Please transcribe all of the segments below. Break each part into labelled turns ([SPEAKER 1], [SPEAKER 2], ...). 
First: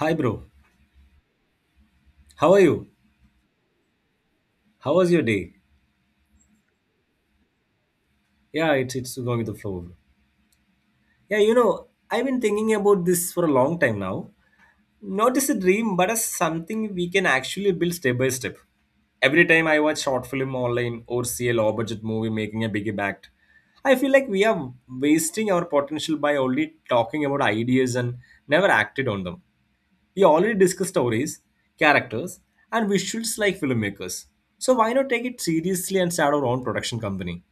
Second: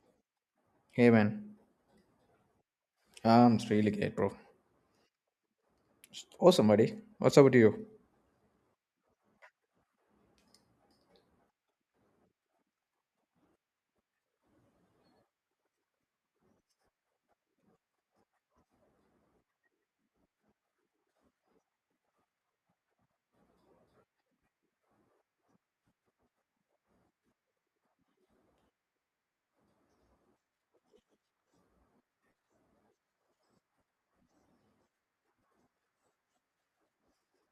[SPEAKER 1] Hi, bro.
[SPEAKER 2] Hey man,
[SPEAKER 1] How are you?
[SPEAKER 2] I'm really great, bro.
[SPEAKER 1] How was your day?
[SPEAKER 2] Awesome, buddy. What's up with you?
[SPEAKER 1] Yeah, it's going with the flow. Bro. Yeah, you know, I've been thinking about this for a long time now. Not as a dream, but as something we can actually build step by step. Every time I watch short film online or see a low budget movie making a big impact, I feel like we are wasting our potential by only talking about ideas and never acted on them. We already discussed stories, characters, and visuals like filmmakers. So why not take it seriously and start our own production company?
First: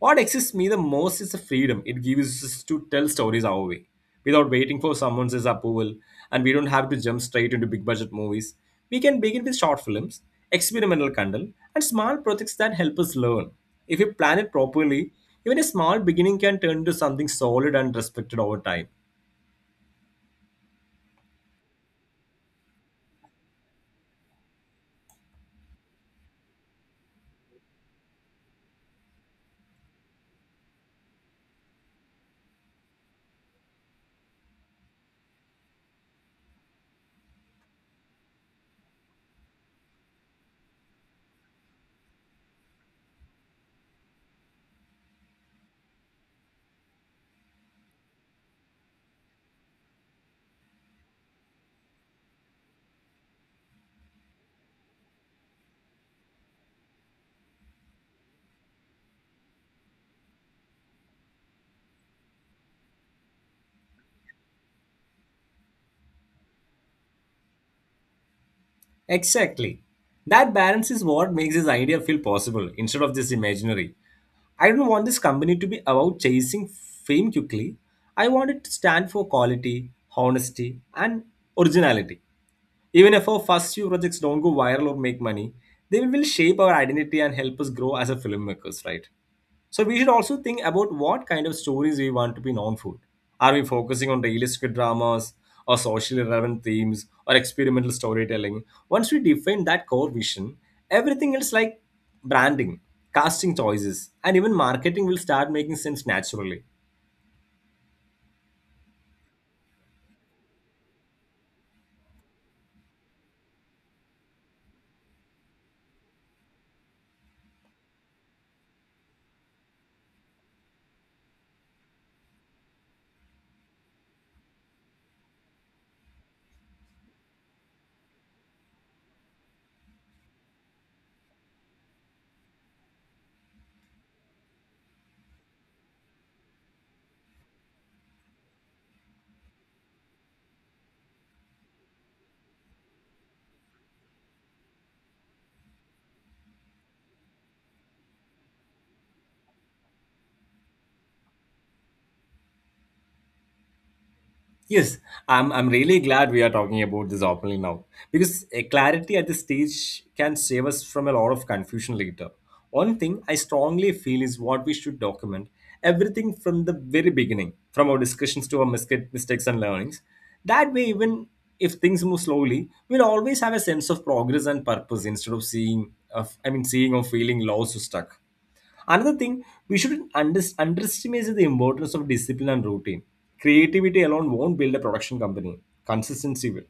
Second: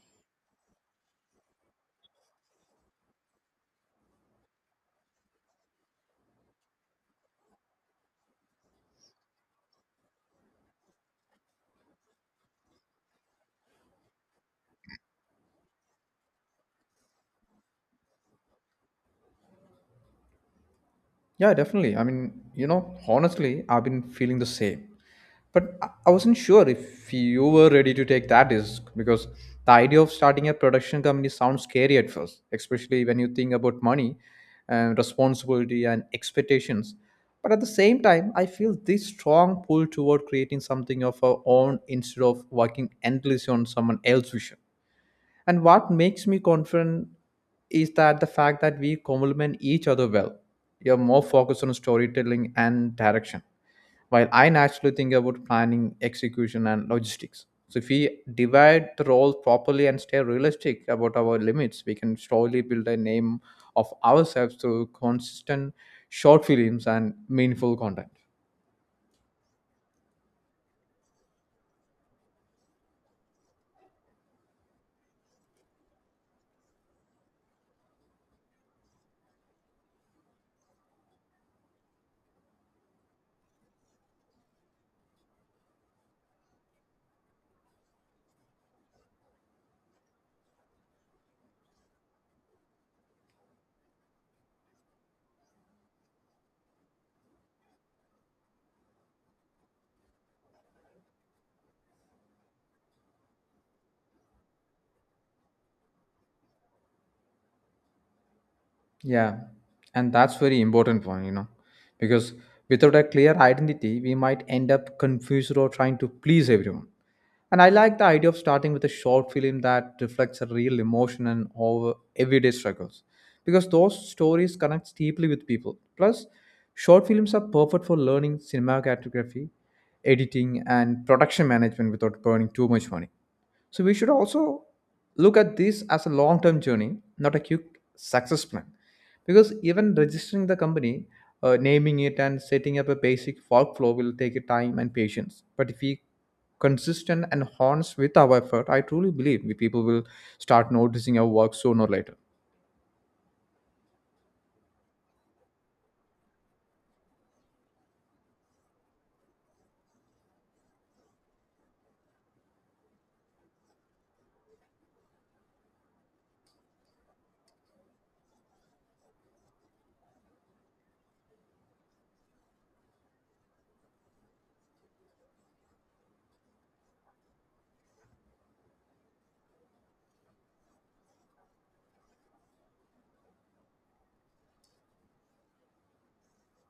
[SPEAKER 1] What excites me the most is the freedom it gives us to tell stories our way, without waiting for someone else's approval, and we don't have to jump straight into big budget movies. We can begin with short films, experimental content, and small projects that help us learn. If we plan it properly, even a small beginning can turn into something solid and respected over time.
[SPEAKER 2] Yeah, definitely. I mean, honestly, I've been feeling the same. But I wasn't sure if you were ready to take that risk because the idea of starting a production company sounds scary at first, especially when you think about money and responsibility and expectations. But at the same time, I feel this strong pull toward creating something of our own instead of working endlessly on someone else's vision. And what makes me confident is that the fact that we complement each other well. You're more focused on storytelling and direction, while I naturally think about planning, execution, and logistics. So, if we divide the roles properly and stay realistic about our limits, we can slowly build a name of ourselves through consistent short films and meaningful content.
[SPEAKER 1] Exactly. That balance is what makes this idea feel possible instead of just imaginary. I don't want this company to be about chasing fame quickly. I want it to stand for quality, honesty, and originality. Even if our first few projects don't go viral or make money, they will shape our identity and help us grow as a filmmakers, right? So we should also think about what kind of stories we want to be known for. Are we focusing on realistic dramas or socially relevant themes or experimental storytelling? Once we define that core vision, everything else like branding, casting choices, and even marketing will start making sense naturally.
[SPEAKER 2] Yeah, and that's very important one, because without a clear identity, we might end up confused or trying to please everyone. And I like the idea of starting with a short film that reflects a real emotion and over everyday struggles, because those stories connect deeply with people. Plus, short films are perfect for learning cinematography, editing, and production management without burning too much money. So we should also look at this as a long-term journey, not a quick success plan. Because even registering the company, naming it, and setting up a basic workflow will take a time and patience. But if we consistent and honest with our effort, I truly believe we people will start noticing our work sooner or later.
[SPEAKER 1] Yes, I'm really glad we are talking about this openly now because clarity at this stage can save us from a lot of confusion later. One thing I strongly feel is what we should document everything from the very beginning, from our discussions to our mistakes and learnings. That way, even if things move slowly, we'll always have a sense of progress and purpose instead of seeing, of, I mean, seeing or feeling lost or stuck. Another thing, we shouldn't underestimate the importance of discipline and routine. Creativity alone won't build a production company, consistency will.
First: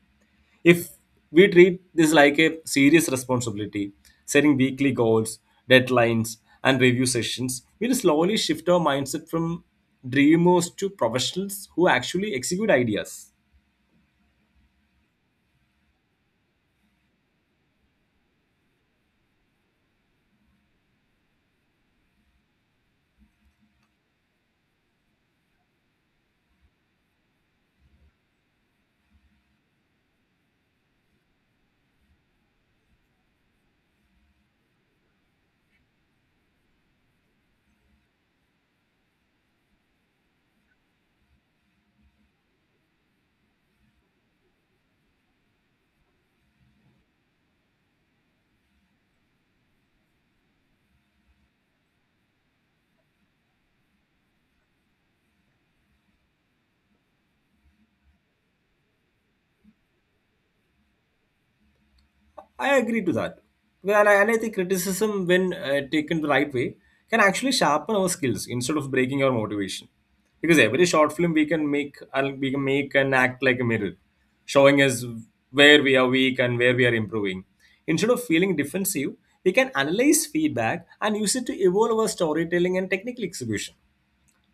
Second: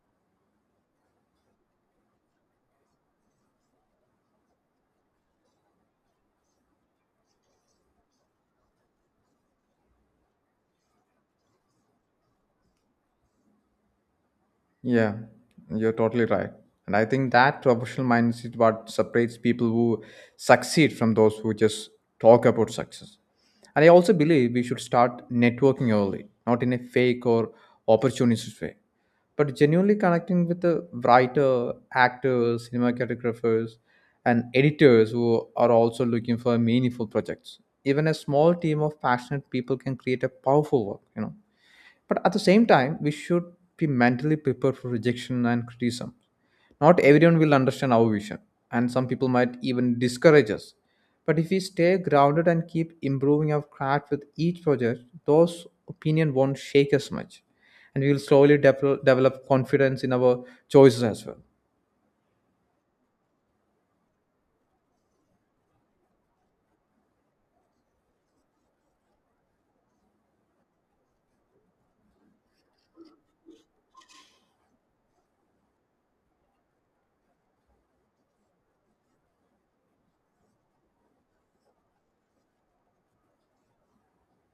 [SPEAKER 1] If we treat this like a serious responsibility, setting weekly goals, deadlines, and review sessions, we'll slowly shift our mindset from dreamers to professionals who actually execute ideas.
[SPEAKER 2] Yeah, you're totally right. And I think that professional mindset is what separates people who succeed from those who just talk about success. And I also believe we should start networking early, not in a fake or opportunistic way, but genuinely connecting with the writer, actors, cinematographers, and editors who are also looking for meaningful projects. Even a small team of passionate people can create a powerful work, but at the same time, we should be mentally prepared for rejection and criticism. Not everyone will understand our vision, and some people might even discourage us. But if we stay grounded and keep improving our craft with each project, those opinions won't shake us much. And we will slowly develop confidence in our choices as well.
[SPEAKER 1] I agree to that. Well, and I think criticism, when taken the right way, can actually sharpen our skills instead of breaking our motivation. Because every short film we can make and act like a mirror, showing us where we are weak and where we are improving. Instead of feeling defensive, we can analyze feedback and use it to evolve our storytelling and technical execution.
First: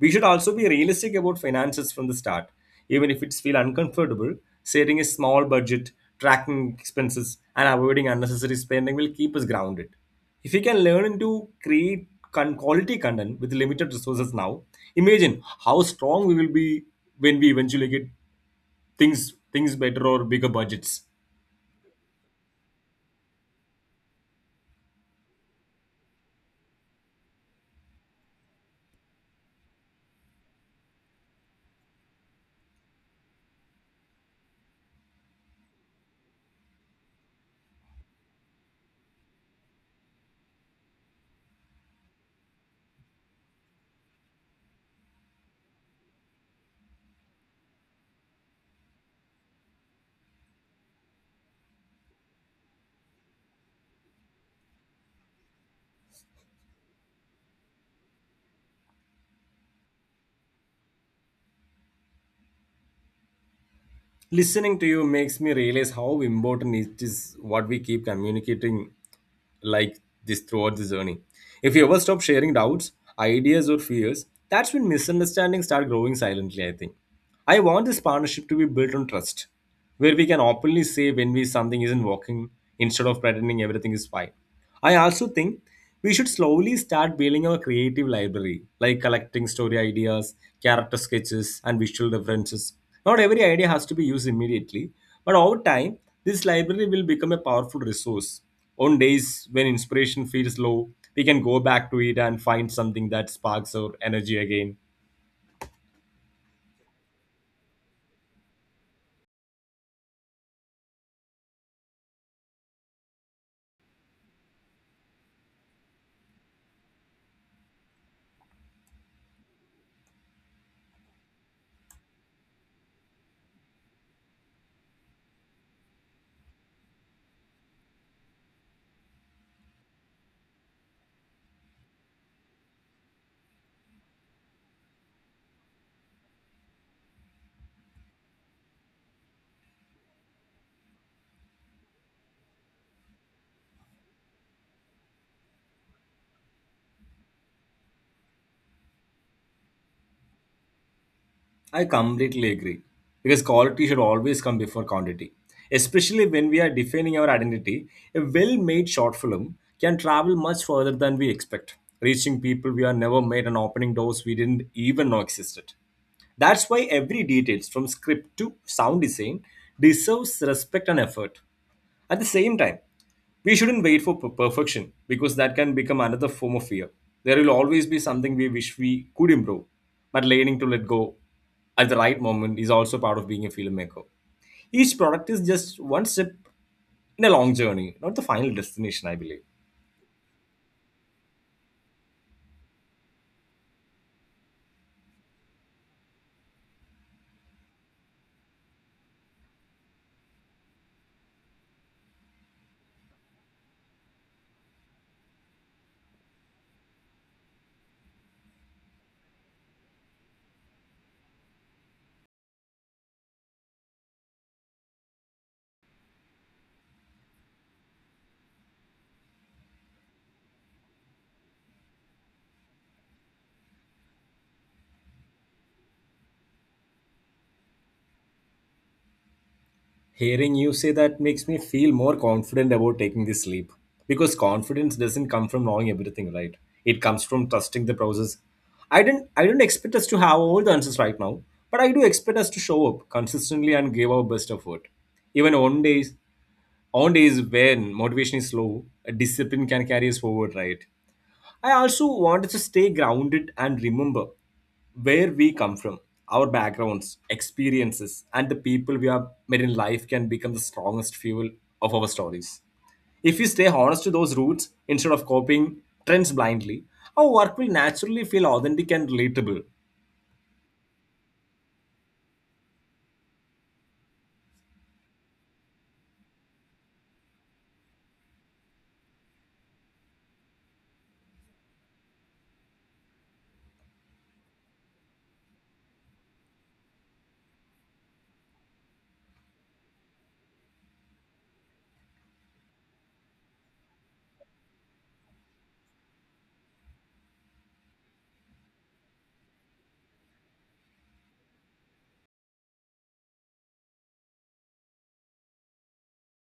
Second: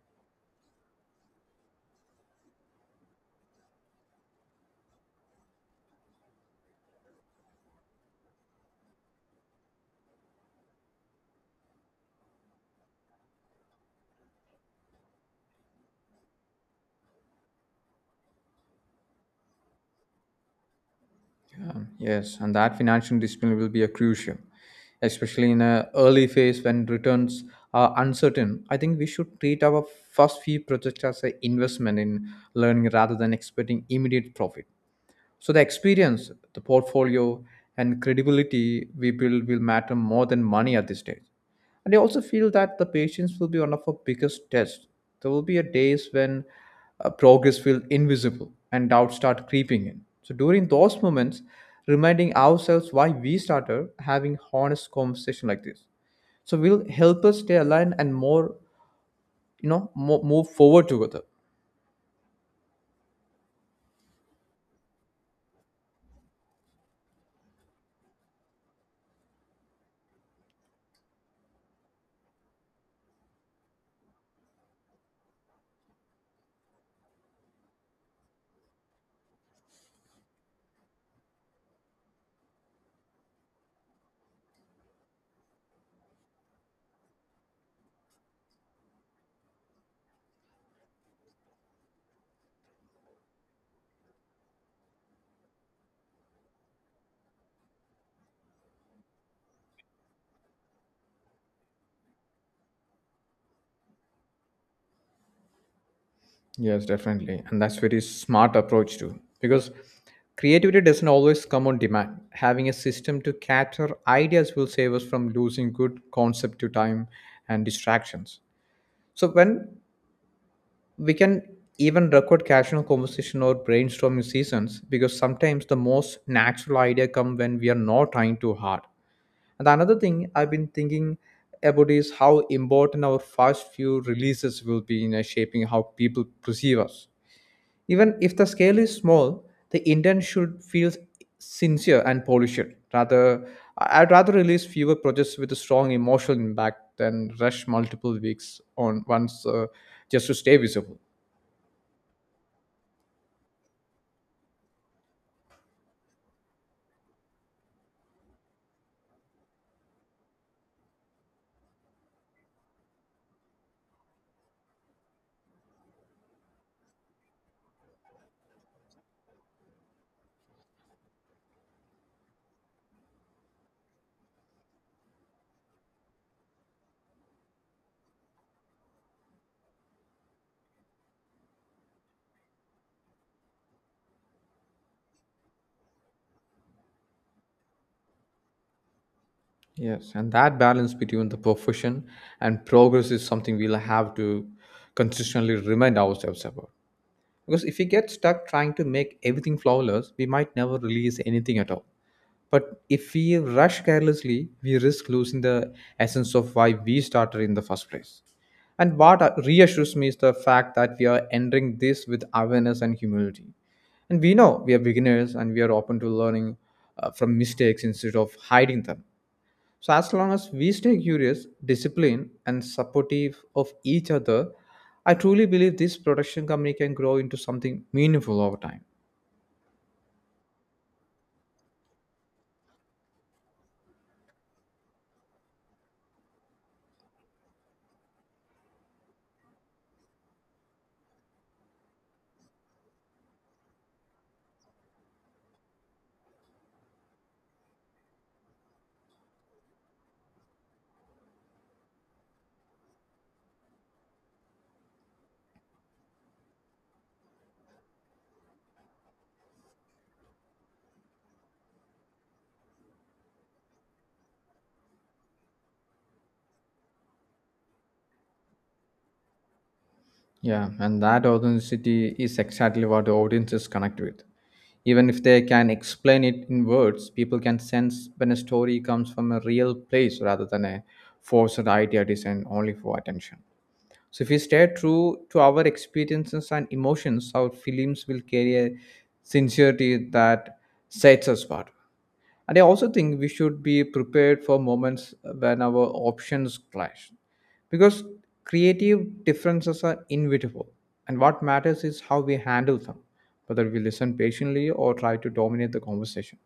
[SPEAKER 1] We should also be realistic about finances from the start, even if it feels uncomfortable. Setting a small budget, tracking expenses, and avoiding unnecessary spending will keep us grounded. If we can learn to create quality content with limited resources now, imagine how strong we will be when we eventually get things better or bigger budgets.
[SPEAKER 2] Yes, and that financial discipline will be a crucial, especially in an early phase when returns are uncertain. I think we should treat our first few projects as an investment in learning rather than expecting immediate profit. So the experience, the portfolio, and credibility we build will matter more than money at this stage. And I also feel that the patience will be one of our biggest tests. There will be a days when progress feels invisible and doubts start creeping in. So during those moments, reminding ourselves why we started having honest conversation like this. So will help us stay aligned and more, move forward together.
[SPEAKER 1] Listening to you makes me realize how important it is what we keep communicating like this throughout this journey. If you ever stop sharing doubts, ideas, or fears, that's when misunderstandings start growing silently, I think. I want this partnership to be built on trust, where we can openly say when we something isn't working instead of pretending everything is fine. I also think we should slowly start building our creative library, like collecting story ideas, character sketches, and visual references. Not every idea has to be used immediately, but over time, this library will become a powerful resource. On days when inspiration feels low, we can go back to it and find something that sparks our energy again.
[SPEAKER 2] Yes, definitely. And that's very smart approach too. Because creativity doesn't always come on demand. Having a system to cater ideas will save us from losing good concept to time and distractions. So when we can even record casual conversation or brainstorming sessions, because sometimes the most natural idea come when we are not trying too hard. And another thing I've been thinking about is how important our first few releases will be in shaping how people perceive us. Even if the scale is small, the intent should feel sincere and polished. Rather, I'd rather release fewer projects with a strong emotional impact than rush multiple weeks on once just to stay visible.
[SPEAKER 1] I completely agree because quality should always come before quantity, especially when we are defining our identity. A well made short film can travel much further than we expect, reaching people we are never met and opening doors we didn't even know existed. That's why every detail, from script to sound design, deserves respect and effort. At the same time, we shouldn't wait for perfection because that can become another form of fear. There will always be something we wish we could improve, but learning to let go at the right moment is also part of being a filmmaker. Each product is just one step in a long journey, not the final destination, I believe.
[SPEAKER 2] Yes, and that balance between the profession and progress is something we'll have to consistently remind ourselves about. Because if we get stuck trying to make everything flawless, we might never release anything at all. But if we rush carelessly, we risk losing the essence of why we started in the first place. And what reassures me is the fact that we are entering this with awareness and humility. And we know we are beginners and we are open to learning from mistakes instead of hiding them. So as long as we stay curious, disciplined, and supportive of each other, I truly believe this production company can grow into something meaningful over time.
[SPEAKER 1] Hearing you say that makes me feel more confident about taking this leap. Because confidence doesn't come from knowing everything, right? It comes from trusting the process. I do not I don't expect us to have all the answers right now, but I do expect us to show up consistently and give our best effort. Even on days when motivation is low, a discipline can carry us forward, right? I also wanted to stay grounded and remember where we come from. Our backgrounds, experiences, and the people we have met in life can become the strongest fuel of our stories. If we stay honest to those roots instead of copying trends blindly, our work will naturally feel authentic and relatable.
[SPEAKER 2] Yeah, and that authenticity is exactly what the audiences connect with. Even if they can explain it in words, people can sense when a story comes from a real place rather than a forced idea designed only for attention. So if we stay true to our experiences and emotions, our films will carry a sincerity that sets us apart. And I also think we should be prepared for moments when our options clash. Because creative differences are inevitable. And what matters is how we handle them, whether we listen patiently or try to dominate the conversation.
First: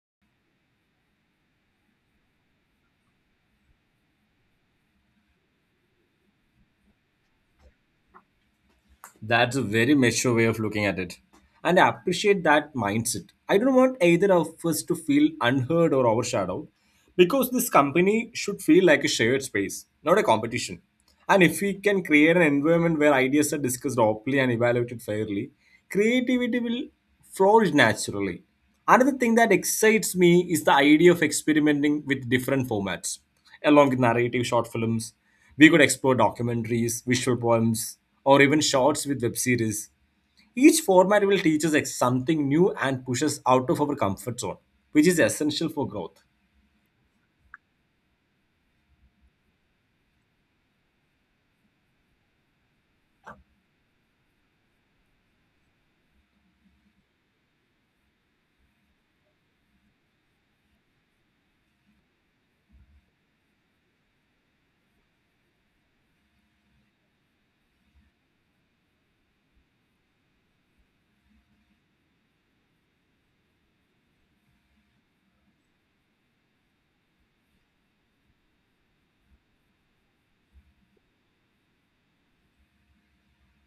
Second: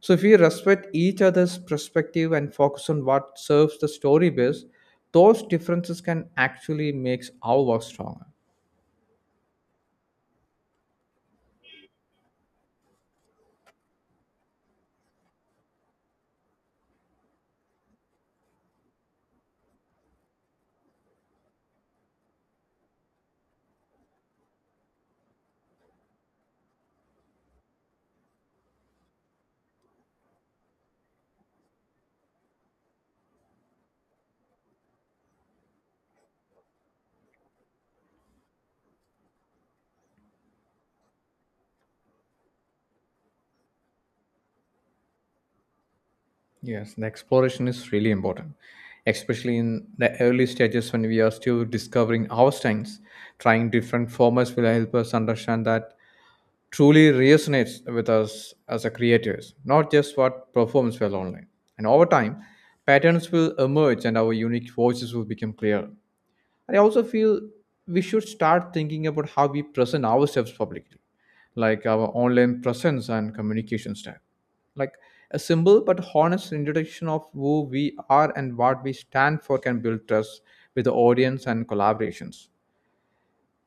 [SPEAKER 2] So if we respect each other's perspective and focus on what serves the story best, those differences can actually make our work stronger.
[SPEAKER 1] That's a very mature way of looking at it. And I appreciate that mindset. I don't want either of us to feel unheard or overshadowed because this company should feel like a shared space, not a competition. And if we can create an environment where ideas are discussed openly and evaluated fairly, creativity will flourish naturally. Another thing that excites me is the idea of experimenting with different formats. Along with narrative short films, we could explore documentaries, visual poems, or even shorts with web series. Each format will teach us something new and push us out of our comfort zone, which is essential for growth.
[SPEAKER 2] Yes, the exploration is really important, especially in the early stages when we are still discovering our strengths. Trying different formats will help us understand that truly resonates with us as a creators, not just what performs well online. And over time, patterns will emerge and our unique voices will become clearer. I also feel we should start thinking about how we present ourselves publicly, like our online presence and communication style. Like a simple but honest introduction of who we are and what we stand for can build trust with the audience and collaborations.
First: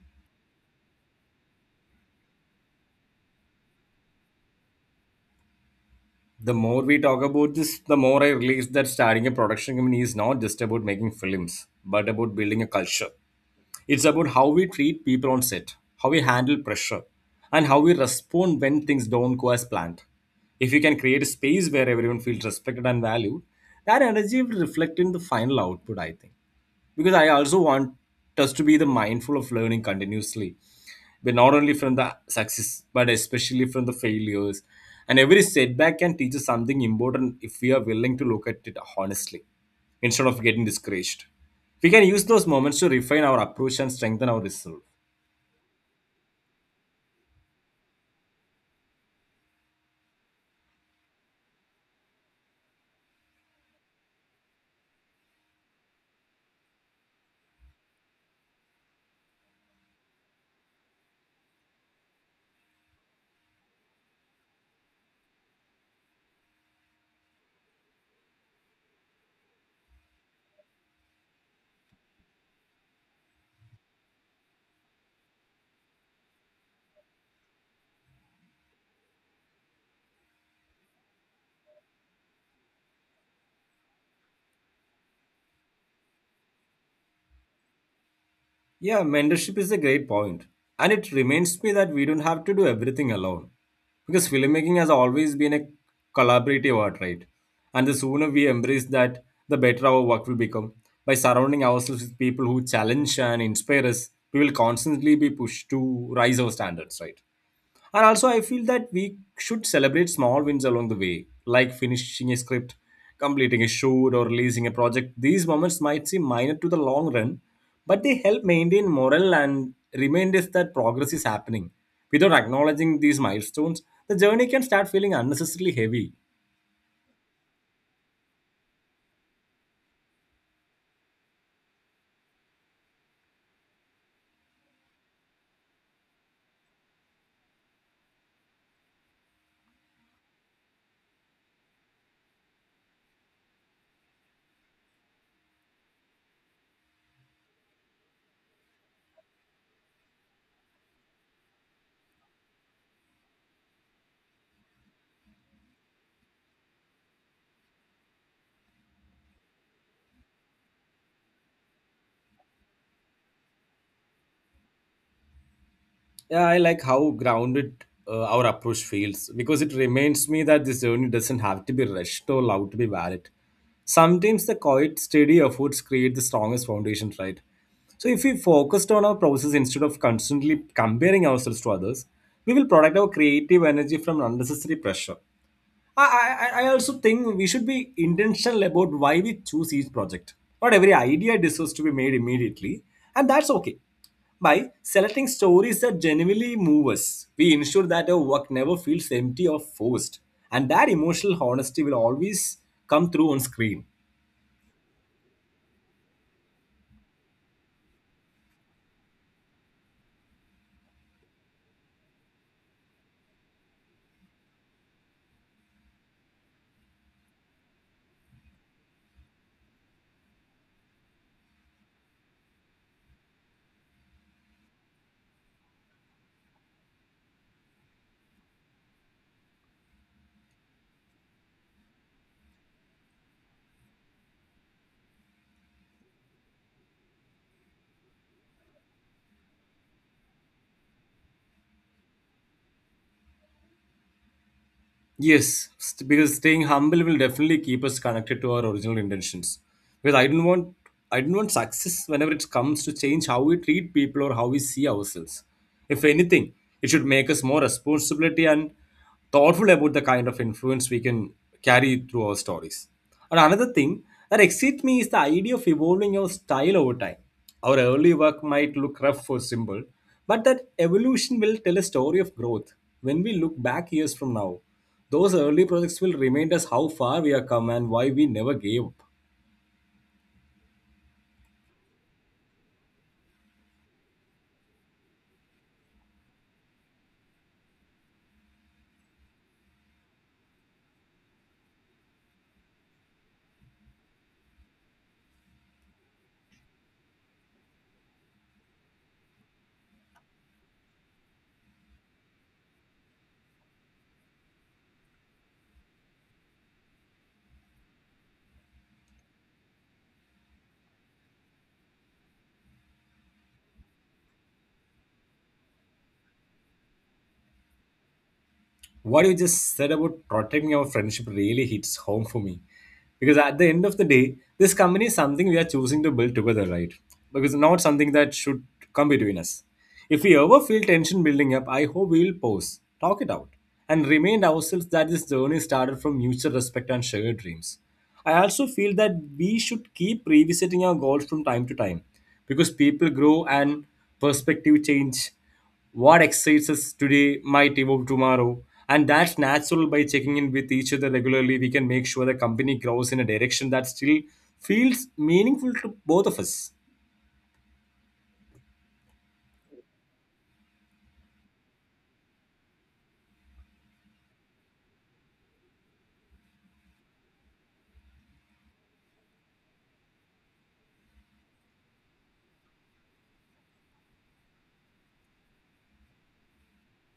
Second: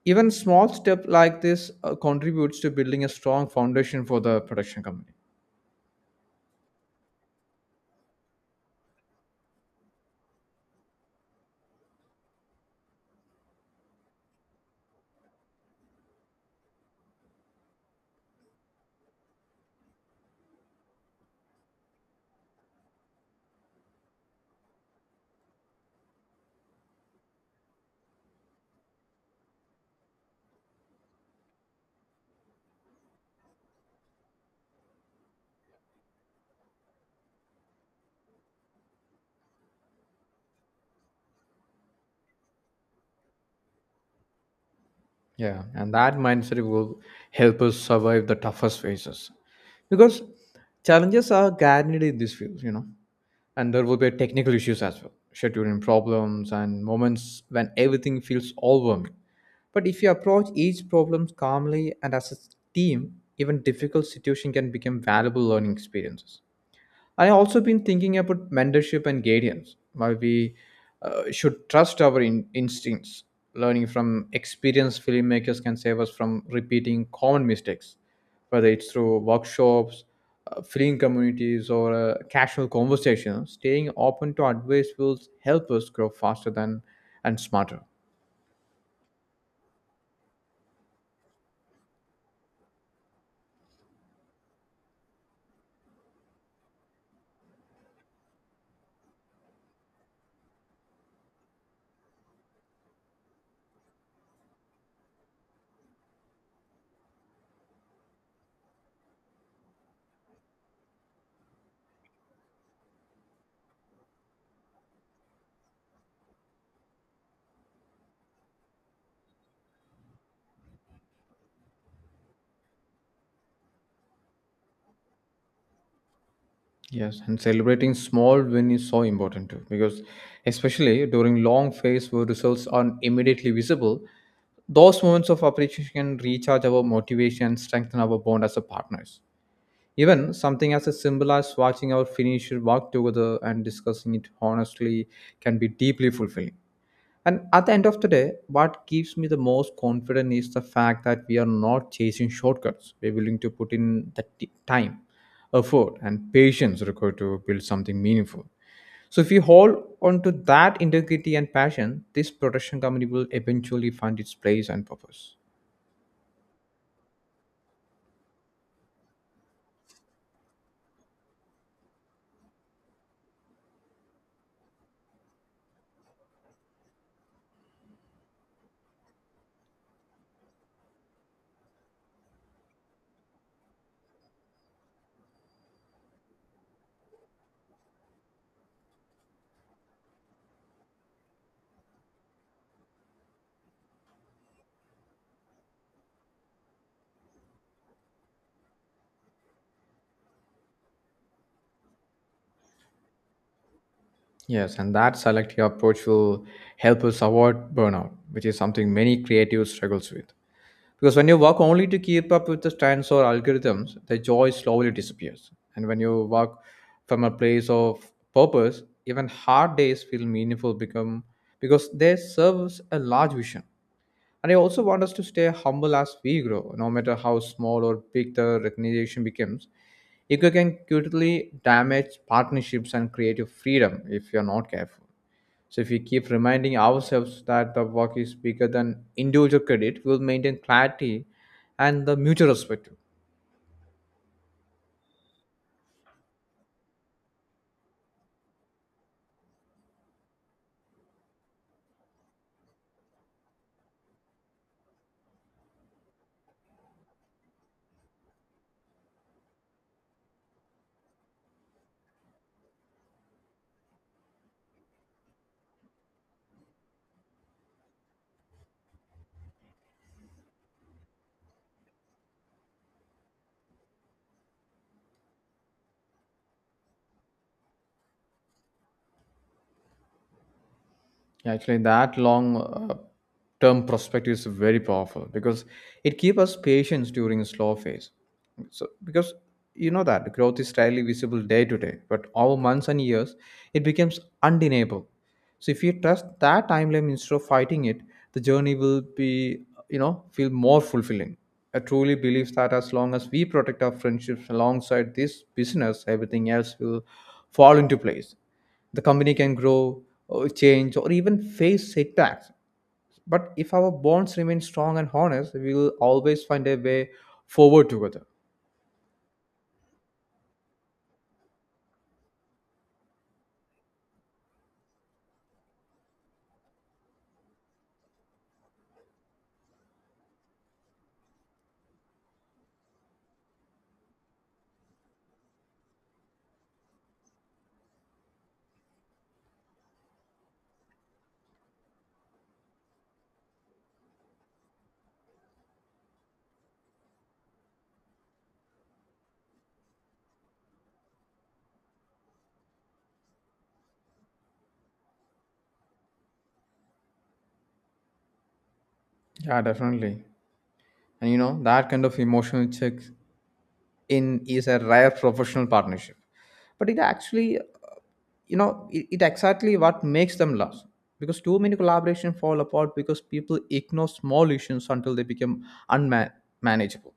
[SPEAKER 2] Even small step like this contributes to building a strong foundation for the production company.
[SPEAKER 1] The more we talk about this, the more I realize that starting a production company is not just about making films, but about building a culture. It's about how we treat people on set, how we handle pressure, and how we respond when things don't go as planned. If you can create a space where everyone feels respected and valued, that energy will reflect in the final output, I think. Because I also want us to be the mindful of learning continuously but not only from the success but especially from the failures, and every setback can teach us something important if we are willing to look at it honestly. Instead of getting discouraged, we can use those moments to refine our approach and strengthen our resolve.
[SPEAKER 2] Yeah, and that mindset will help us survive the toughest phases because challenges are guaranteed in this field, and there will be technical issues as well, scheduling problems and moments when everything feels overwhelming. But if you approach each problem calmly and as a team, even difficult situation can become valuable learning experiences. I also been thinking about mentorship and guidance. Why we should trust our instincts. Learning from experienced filmmakers can save us from repeating common mistakes, whether it's through workshops, film communities, or casual conversations. Staying open to advice will help us grow faster than and smarter.
[SPEAKER 1] Yeah, mentorship is a great point. And it reminds me that we don't have to do everything alone. Because filmmaking has always been a collaborative art, right? And the sooner we embrace that, the better our work will become. By surrounding ourselves with people who challenge and inspire us, we will constantly be pushed to rise our standards, right? And also, I feel that we should celebrate small wins along the way, like finishing a script, completing a shoot, or releasing a project. These moments might seem minor to the long run, but they help maintain morale and remind us that progress is happening. Without acknowledging these milestones, the journey can start feeling unnecessarily heavy.
[SPEAKER 2] Yes, and celebrating small win is so important too, because especially during long phase where results aren't immediately visible, those moments of appreciation can recharge our motivation, and strengthen our bond as a partners. Even something as a simple as watching our finished work together and discussing it honestly can be deeply fulfilling. And at the end of the day, what gives me the most confidence is the fact that we are not chasing shortcuts. We're willing to put in the time, effort, and patience required to build something meaningful. So if we hold on to that integrity and passion, this production company will eventually find its place and purpose.
[SPEAKER 1] Yeah, I like how grounded our approach feels because it reminds me that this journey doesn't have to be rushed or loud to be valid. Sometimes the quiet, steady efforts create the strongest foundation, right? So if we focused on our process instead of constantly comparing ourselves to others, we will protect our creative energy from unnecessary pressure. I also think we should be intentional about why we choose each project. Not every idea deserves to be made immediately, and that's okay. By selecting stories that genuinely move us, we ensure that our work never feels empty or forced, and that emotional honesty will always come through on screen.
[SPEAKER 2] Yes, and that selective approach will help us avoid burnout, which is something many creatives struggles with. Because when you work only to keep up with the trends or algorithms, the joy slowly disappears. And when you work from a place of purpose, even hard days feel meaningful become because they serve a large vision. And I also want us to stay humble as we grow, no matter how small or big the recognition becomes. Ego can quickly damage partnerships and creative freedom if you're not careful. So if we keep reminding ourselves that the work is bigger than individual credit, we'll maintain clarity and the mutual respect.
[SPEAKER 1] Yes, because staying humble will definitely keep us connected to our original intentions. Because I don't want success whenever it comes to change how we treat people or how we see ourselves. If anything, it should make us more responsibility and thoughtful about the kind of influence we can carry through our stories. And another thing that excites me is the idea of evolving our style over time. Our early work might look rough or simple, but that evolution will tell a story of growth. When we look back years from now, those early projects will remind us how far we have come and why we never gave up.
[SPEAKER 2] Yeah, actually, that long term perspective is very powerful because it keeps us patience during slow phase. So, because you know that growth is rarely visible day to day, but over months and years, it becomes undeniable. So, if you trust that timeline instead of fighting it, the journey will be, feel more fulfilling. I truly believe that as long as we protect our friendships alongside this business, everything else will fall into place. The company can grow or change or even face setbacks, but if our bonds remain strong and honest, we will always find a way forward together.
[SPEAKER 1] What you just said about protecting our friendship really hits home for me, because at the end of the day, this company is something we are choosing to build together, right? Because not something that should come between us. If we ever feel tension building up, I hope we'll pause, talk it out, and remind ourselves that this journey started from mutual respect and shared dreams. I also feel that we should keep revisiting our goals from time to time, because people grow and perspective change. What excites us today might evolve tomorrow, and that's natural. By checking in with each other regularly, we can make sure the company grows in a direction that still feels meaningful to both of us.
[SPEAKER 2] Yeah, definitely. And you know that kind of emotional check in is a rare professional partnership, but it actually it exactly what makes them last because too many collaborations fall apart because people ignore small issues until they become unmanageable.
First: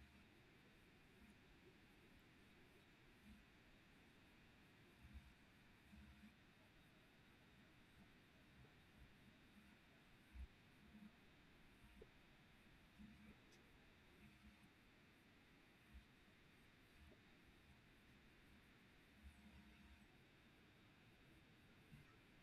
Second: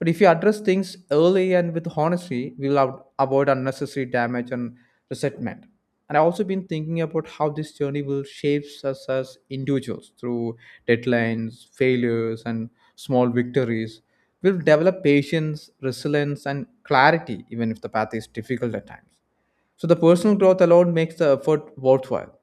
[SPEAKER 2] But if you address things early and with honesty, we'll avoid unnecessary damage and resentment. And I've also been thinking about how this journey will shape us as individuals through deadlines, failures, and small victories. We'll develop patience, resilience, and clarity, even if the path is difficult at times. So the personal growth alone makes the effort worthwhile.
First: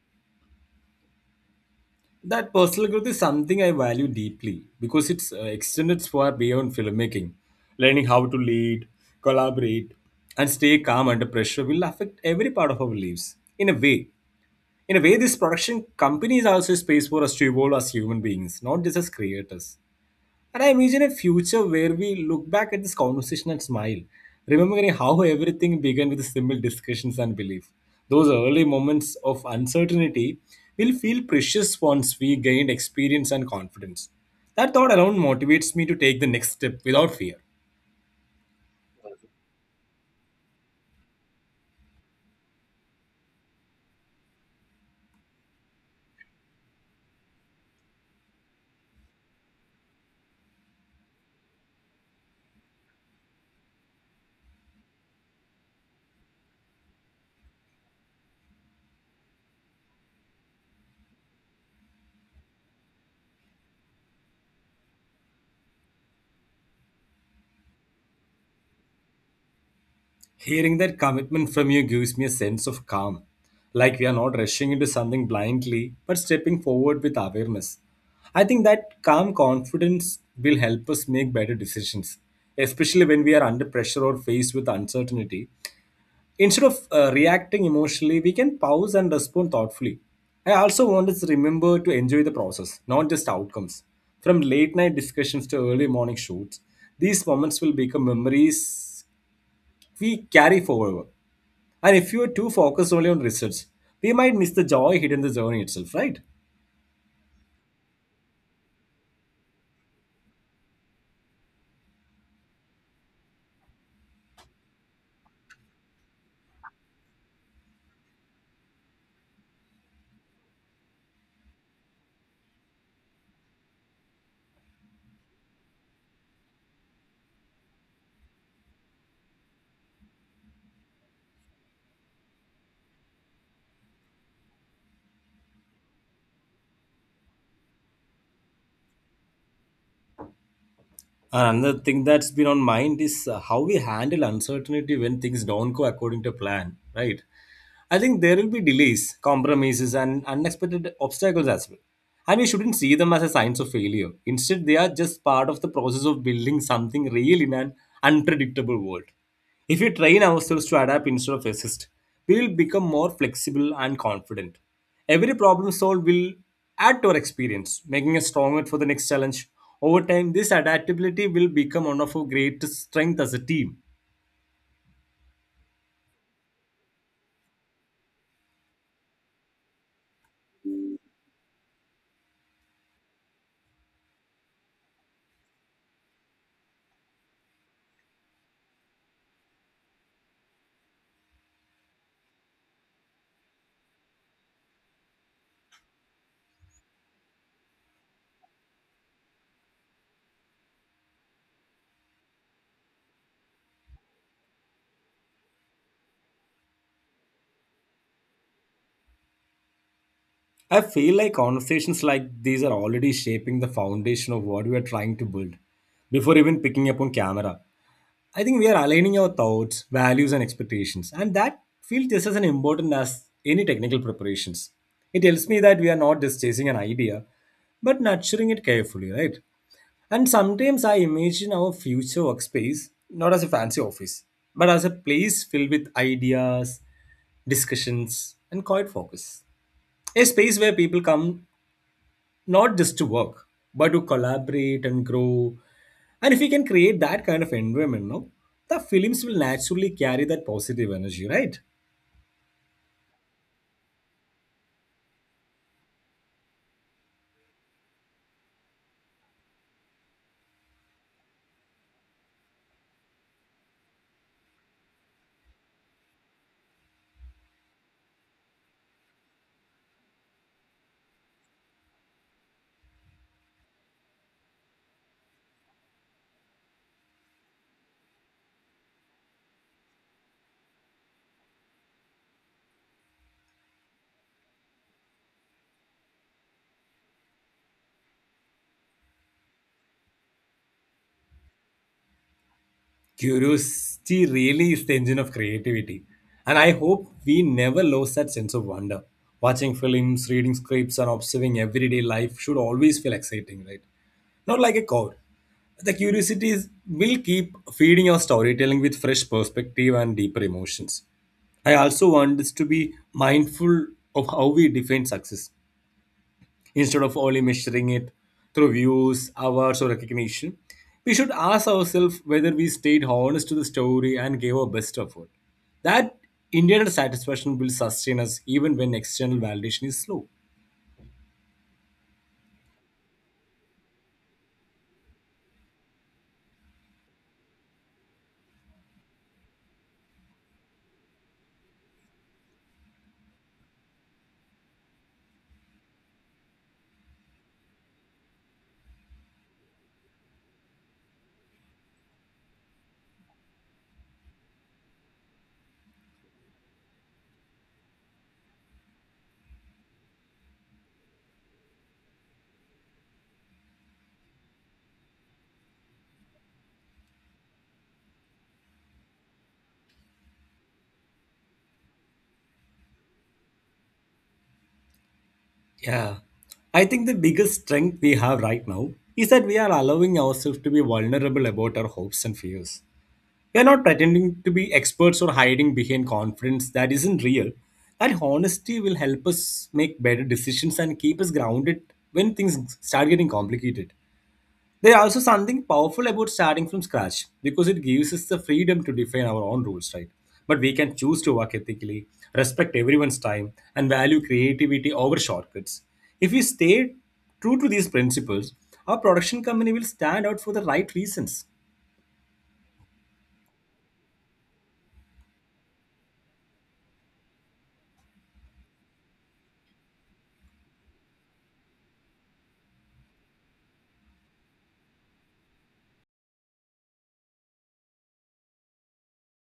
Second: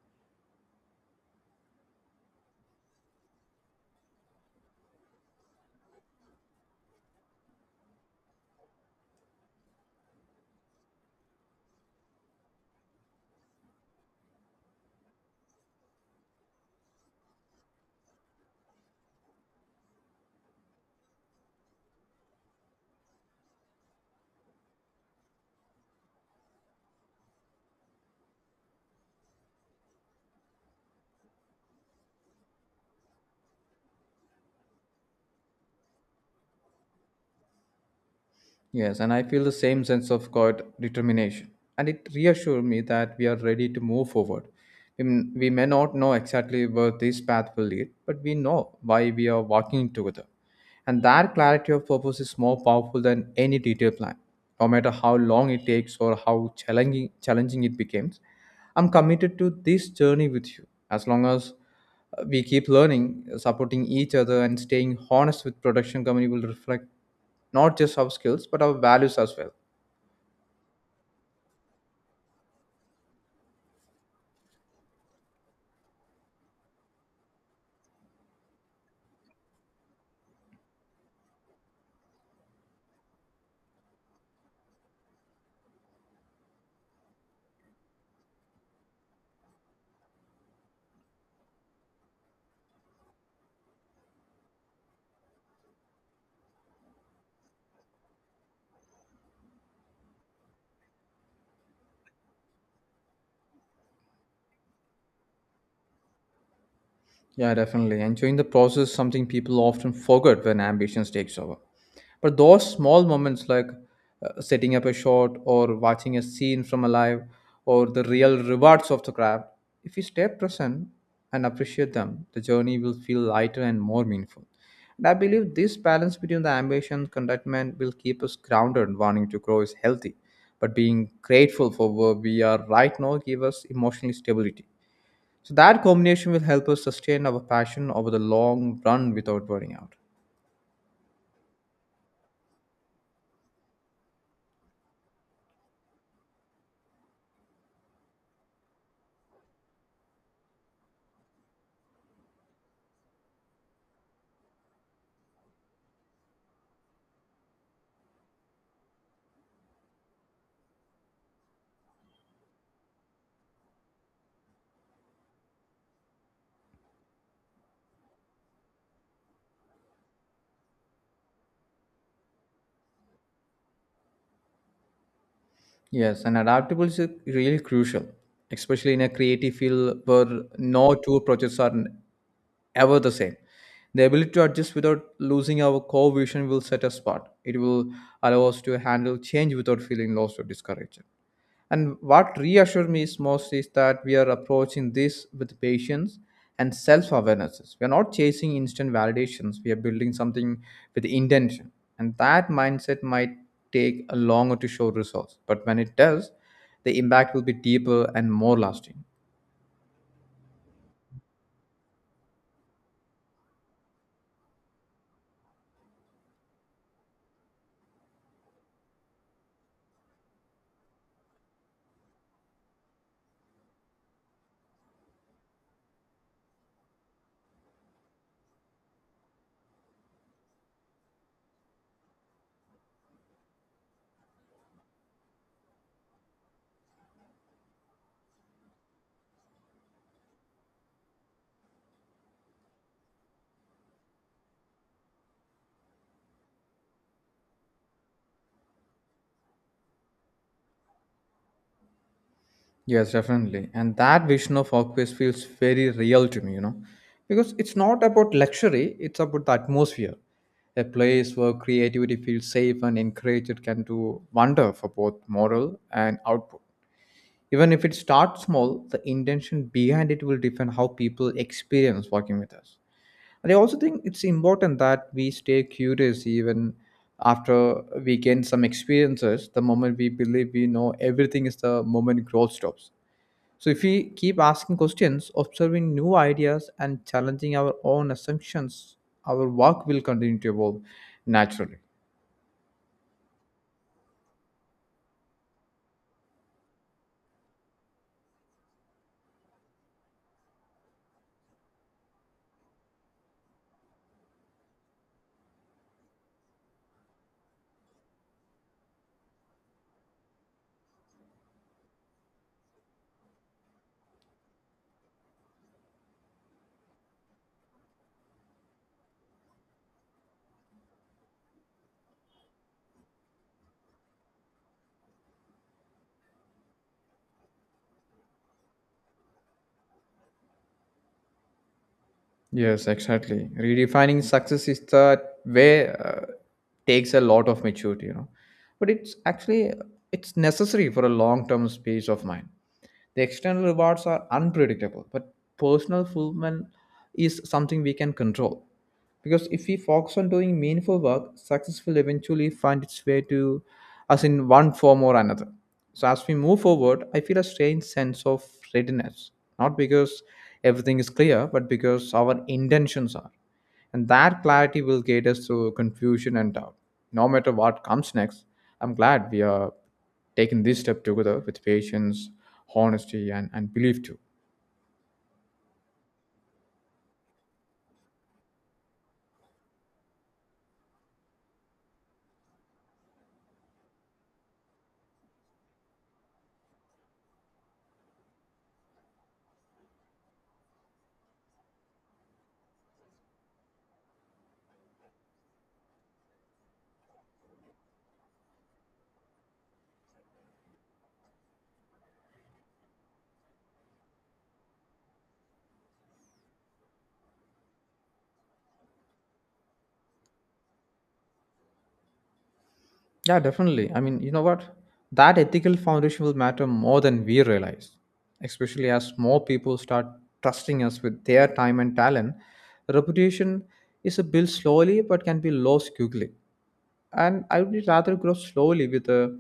[SPEAKER 1] That personal growth is something I value deeply because it's extended far beyond filmmaking. Learning how to lead, collaborate, and stay calm under pressure will affect every part of our lives. In a way, this production company is also a space for us to evolve as human beings, not just as creators. And I imagine a future where we look back at this conversation and smile, remembering how everything began with simple discussions and belief. Those early moments of uncertainty will feel precious once we gained experience and confidence. That thought alone motivates me to take the next step without fear.
[SPEAKER 2] Yes, and I feel the same sense of God determination. And it reassures me that we are ready to move forward. We may not know exactly where this path will lead, but we know why we are walking together. And that clarity of purpose is more powerful than any detailed plan. No matter how long it takes or how challenging it becomes, I'm committed to this journey with you. As long as we keep learning, supporting each other, and staying honest with production company will reflect not just soft skills but our values as well.
[SPEAKER 1] Hearing that commitment from you gives me a sense of calm, like we are not rushing into something blindly, but stepping forward with awareness. I think that calm confidence will help us make better decisions, especially when we are under pressure or faced with uncertainty. Instead of reacting emotionally, we can pause and respond thoughtfully. I also want us to remember to enjoy the process, not just outcomes. From late night discussions to early morning shoots, these moments will become memories we carry forever. And if you are too focused only on results, we might miss the joy hidden in the journey itself, right?
[SPEAKER 2] Yeah, definitely. Enjoying the process, is something people often forget when ambitions takes over. But those small moments, like setting up a shot or watching a scene from a live, or the real rewards of the craft, if we stay present and appreciate them, the journey will feel lighter and more meaningful. And I believe this balance between the ambition and contentment will keep us grounded. And wanting to grow is healthy, but being grateful for where we are right now give us emotional stability. So that combination will help us sustain our passion over the long run without burning out.
[SPEAKER 1] Another thing that's been on mind is how we handle uncertainty when things don't go according to plan, right? I think there will be delays, compromises, and unexpected obstacles as well. And we shouldn't see them as a signs of failure. Instead, they are just part of the process of building something real in an unpredictable world. If we train ourselves to adapt instead of resist, we will become more flexible and confident. Every problem solved will add to our experience, making us stronger for the next challenge. Over time, this adaptability will become one of our greatest strengths as a team.
[SPEAKER 2] Yes, and adaptability is really crucial, especially in a creative field where no two projects are ever the same. The ability to adjust without losing our core vision will set us apart. It will allow us to handle change without feeling lost or discouraged. And what reassures me is most is that we are approaching this with patience and self awareness. We are not chasing instant validations, we are building something with intention. And that mindset might take a longer to show results, but when it does, the impact will be deeper and more lasting.
[SPEAKER 1] I feel like conversations like these are already shaping the foundation of what we are trying to build before even picking up on camera. I think we are aligning our thoughts, values, and expectations, and that feels just as an important as any technical preparations. It tells me that we are not just chasing an idea, but nurturing it carefully, right? And sometimes I imagine our future workspace not as a fancy office, but as a place filled with ideas, discussions, and quiet focus. A space where people come not just to work, but to collaborate and grow. And if we can create that kind of environment, no, the films will naturally carry that positive energy, right?
[SPEAKER 2] Yes, definitely. And that vision of Aquarius feels very real to me, you know, because it's not about luxury, it's about the atmosphere. A place where creativity feels safe and encouraged can do wonder for both moral and output. Even if it starts small, the intention behind it will define how people experience working with us. And I also think it's important that we stay curious even after we gain some experiences. The moment we believe we know everything is the moment growth stops, so if we keep asking questions, observing new ideas and challenging our own assumptions, our work will continue to evolve naturally.
[SPEAKER 1] Curiosity really is the engine of creativity. And I hope we never lose that sense of wonder. Watching films, reading scripts, and observing everyday life should always feel exciting, right? Not like a code. The curiosities will keep feeding your storytelling with fresh perspective and deeper emotions. I also want us to be mindful of how we define success. Instead of only measuring it through views, awards, or recognition, we should ask ourselves whether we stayed honest to the story and gave our best effort. That internal satisfaction will sustain us even when external validation is slow.
[SPEAKER 2] Yes, exactly. Redefining success is the way takes a lot of maturity, you know. But it's necessary for a long-term space of mind. The external rewards are unpredictable, but personal fulfillment is something we can control. Because if we focus on doing meaningful work, success will eventually find its way to us in one form or another. So as we move forward, I feel a strange sense of readiness, not because everything is clear, but because our intentions are. And that clarity will guide us through confusion and doubt. No matter what comes next, I'm glad we are taking this step together with patience, honesty, and belief too.
[SPEAKER 1] Yeah. I think the biggest strength we have right now is that we are allowing ourselves to be vulnerable about our hopes and fears. We are not pretending to be experts or hiding behind confidence that isn't real. That honesty will help us make better decisions and keep us grounded when things start getting complicated. There's also something powerful about starting from scratch because it gives us the freedom to define our own rules, right? But we can choose to work ethically, respect everyone's time, and value creativity over shortcuts. If we stay true to these principles, our production company will stand out for the right reasons.
[SPEAKER 2] Yeah, definitely. I mean, you know what? That ethical foundation will matter more than we realize, especially as more people start trusting us with their time and talent. Reputation is a built slowly but can be lost quickly. And I would rather grow slowly with a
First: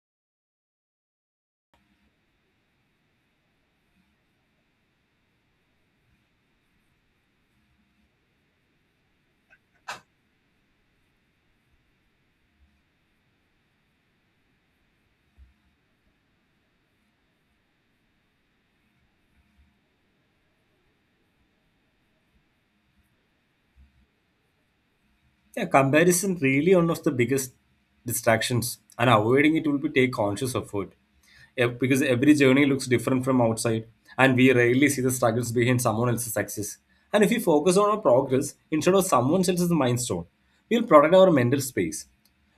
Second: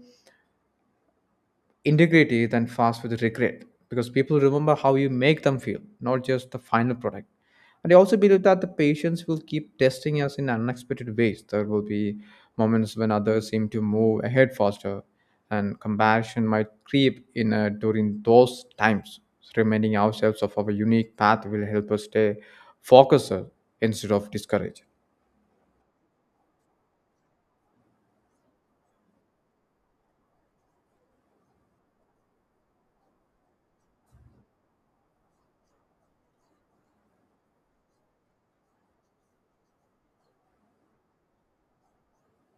[SPEAKER 2] integrity than fast with regret because people remember how you make them feel, not just the final product. And I also believe that the patients will keep testing us in unexpected ways. There will be moments when others seem to move ahead faster, and comparison might creep in during those times. So reminding ourselves of our unique path will help us stay focused instead of discouraged.
[SPEAKER 1] Yeah, comparison really one of the biggest distractions, and avoiding it will be take conscious effort. Because every journey looks different from outside, and we rarely see the struggles behind someone else's success. And if we focus on our progress instead of someone else's milestone, we'll protect our mental space.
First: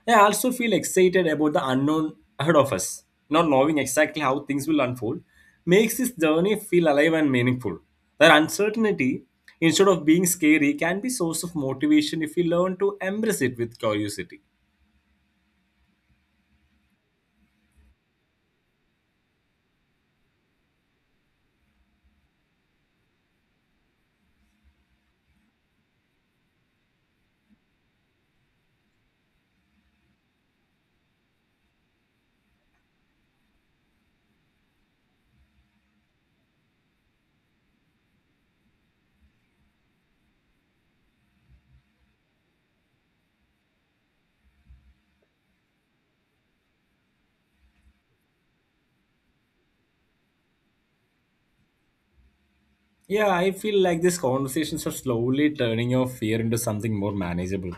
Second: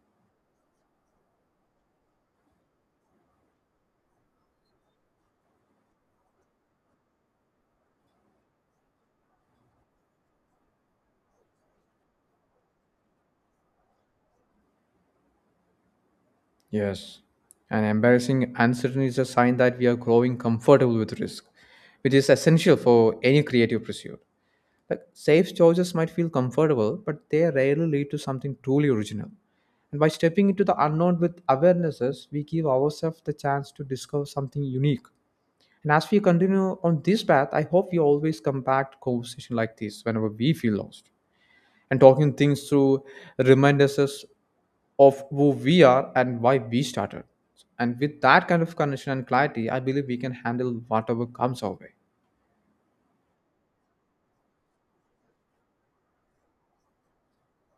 [SPEAKER 1] Yeah, I also feel excited about the unknown ahead of us. Not knowing exactly how things will unfold makes this journey feel alive and meaningful. That uncertainty, instead of being scary, can be source of motivation if we learn to embrace it with curiosity.
[SPEAKER 2] Yes, and embarrassing uncertainty is a sign that we are growing comfortable with risk, which is essential for any creative pursuit. Like safe choices might feel comfortable, but they rarely lead to something truly original. And by stepping into the unknown with awarenesses, we give ourselves the chance to discover something unique. And as we continue on this path, I hope we always come back to conversation like this whenever we feel lost and talking things through reminds us of who we are and why we started. And with that kind of connection and clarity, I believe we can handle whatever comes our way.
[SPEAKER 1] Yeah, I feel like these conversations are slowly turning your fear into something more manageable,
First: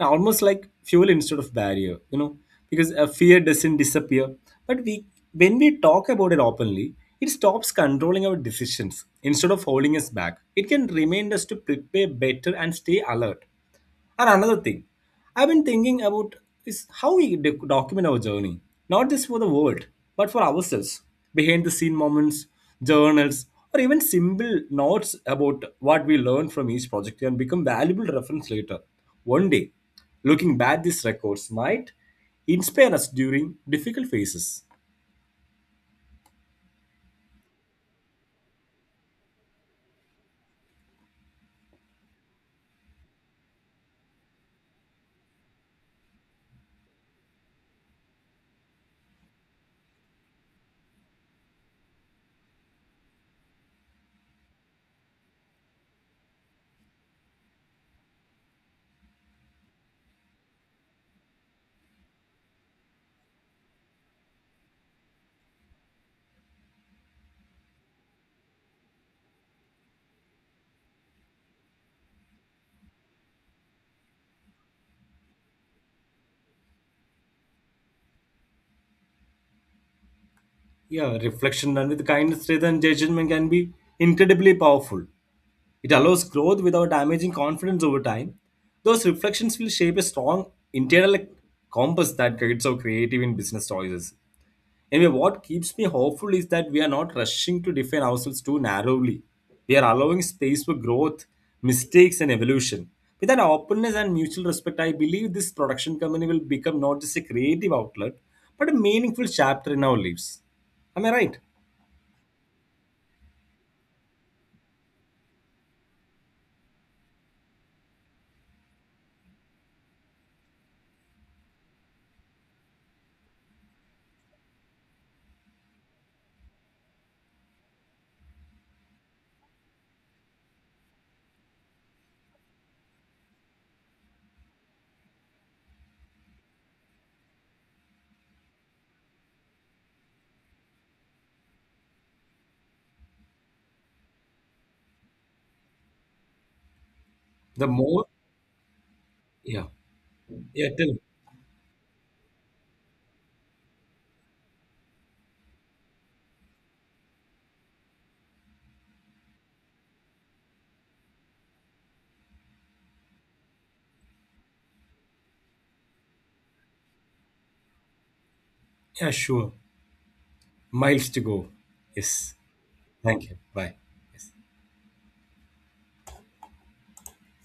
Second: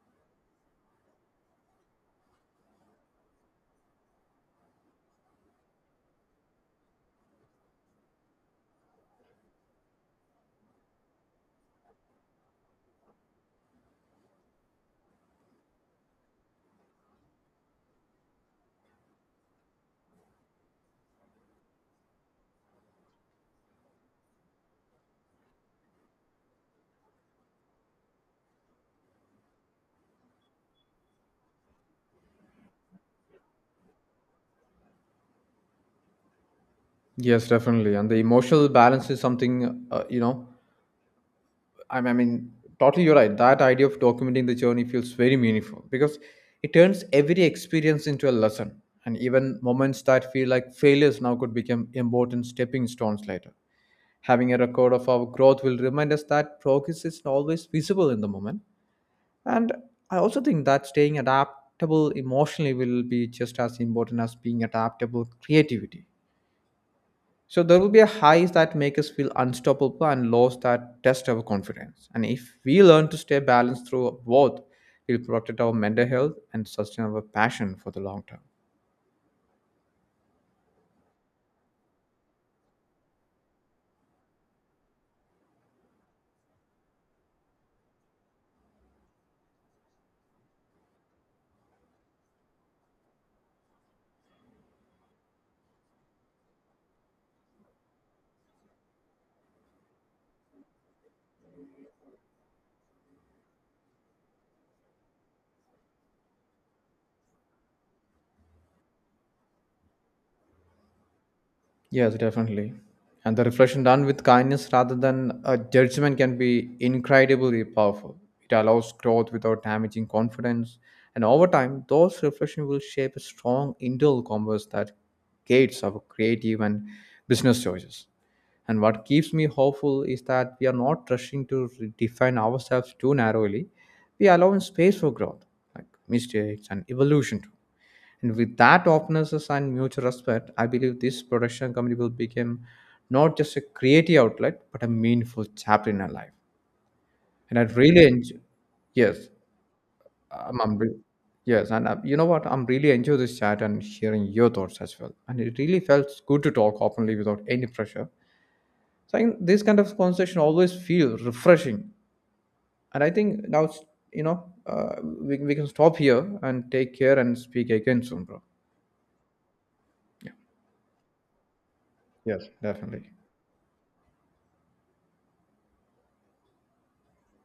[SPEAKER 1] almost like fuel instead of barrier. Because a fear doesn't disappear, but we when we talk about it openly, it stops controlling our decisions. Instead of holding us back, it can remind us to prepare better and stay alert. And another thing I've been thinking about is how we document our journey, not just for the world, but for ourselves. Behind the scene moments, journals, or even simple notes about what we learned from each project can become valuable reference later. One day, looking back these records might inspire us during difficult phases.
[SPEAKER 2] Yes, definitely. And the emotional balance is something, you know, I mean, totally you're right. That idea of documenting the journey feels very meaningful because it turns every experience into a lesson. And even moments that feel like failures now could become important stepping stones later. Having a record of our growth will remind us that progress isn't always visible in the moment. And I also think that staying adaptable emotionally will be just as important as being adaptable creativity. So there will be a highs that make us feel unstoppable and lows that test our confidence. And if we learn to stay balanced through both, we'll protect our mental health and sustain our passion for the long term.
[SPEAKER 1] Yeah, reflection done with kindness rather than judgment can be incredibly powerful. It allows growth without damaging confidence over time. Those reflections will shape a strong internal compass that guides our creative and business choices. Anyway, what keeps me hopeful is that we are not rushing to define ourselves too narrowly. We are allowing space for growth, mistakes, and evolution. With that openness and mutual respect, I believe this production company will become not just a creative outlet, but a meaningful chapter in our lives. Am I right?
[SPEAKER 2] Yes, definitely. And the reflection done with kindness rather than a judgment can be incredibly powerful. It allows growth without damaging confidence. And over time, those reflections will shape a strong internal compass that gates our creative and business choices. And what keeps me hopeful is that we are not rushing to define ourselves too narrowly. We are allowing space for growth, like mistakes and evolution too. And with that openness and mutual respect, I believe this production company will become not just a creative outlet, but a meaningful chapter in our life. And I
[SPEAKER 1] The
[SPEAKER 2] really
[SPEAKER 1] more,
[SPEAKER 2] enjoy, yes,
[SPEAKER 1] yeah,
[SPEAKER 2] I'm,
[SPEAKER 1] yeah,
[SPEAKER 2] I'm
[SPEAKER 1] tell
[SPEAKER 2] re-
[SPEAKER 1] me.
[SPEAKER 2] yes, and you know what? I'm really enjoy this chat and hearing your thoughts as well. And it really felt good to talk openly without any pressure. So I think this kind of conversation always feels refreshing. And I think now, it's- you know, we can stop here and take care and speak again soon, bro.
[SPEAKER 1] Yeah, sure. Miles to go. Yes.
[SPEAKER 2] Yes, definitely.
[SPEAKER 1] Thank you. Bye. Yes.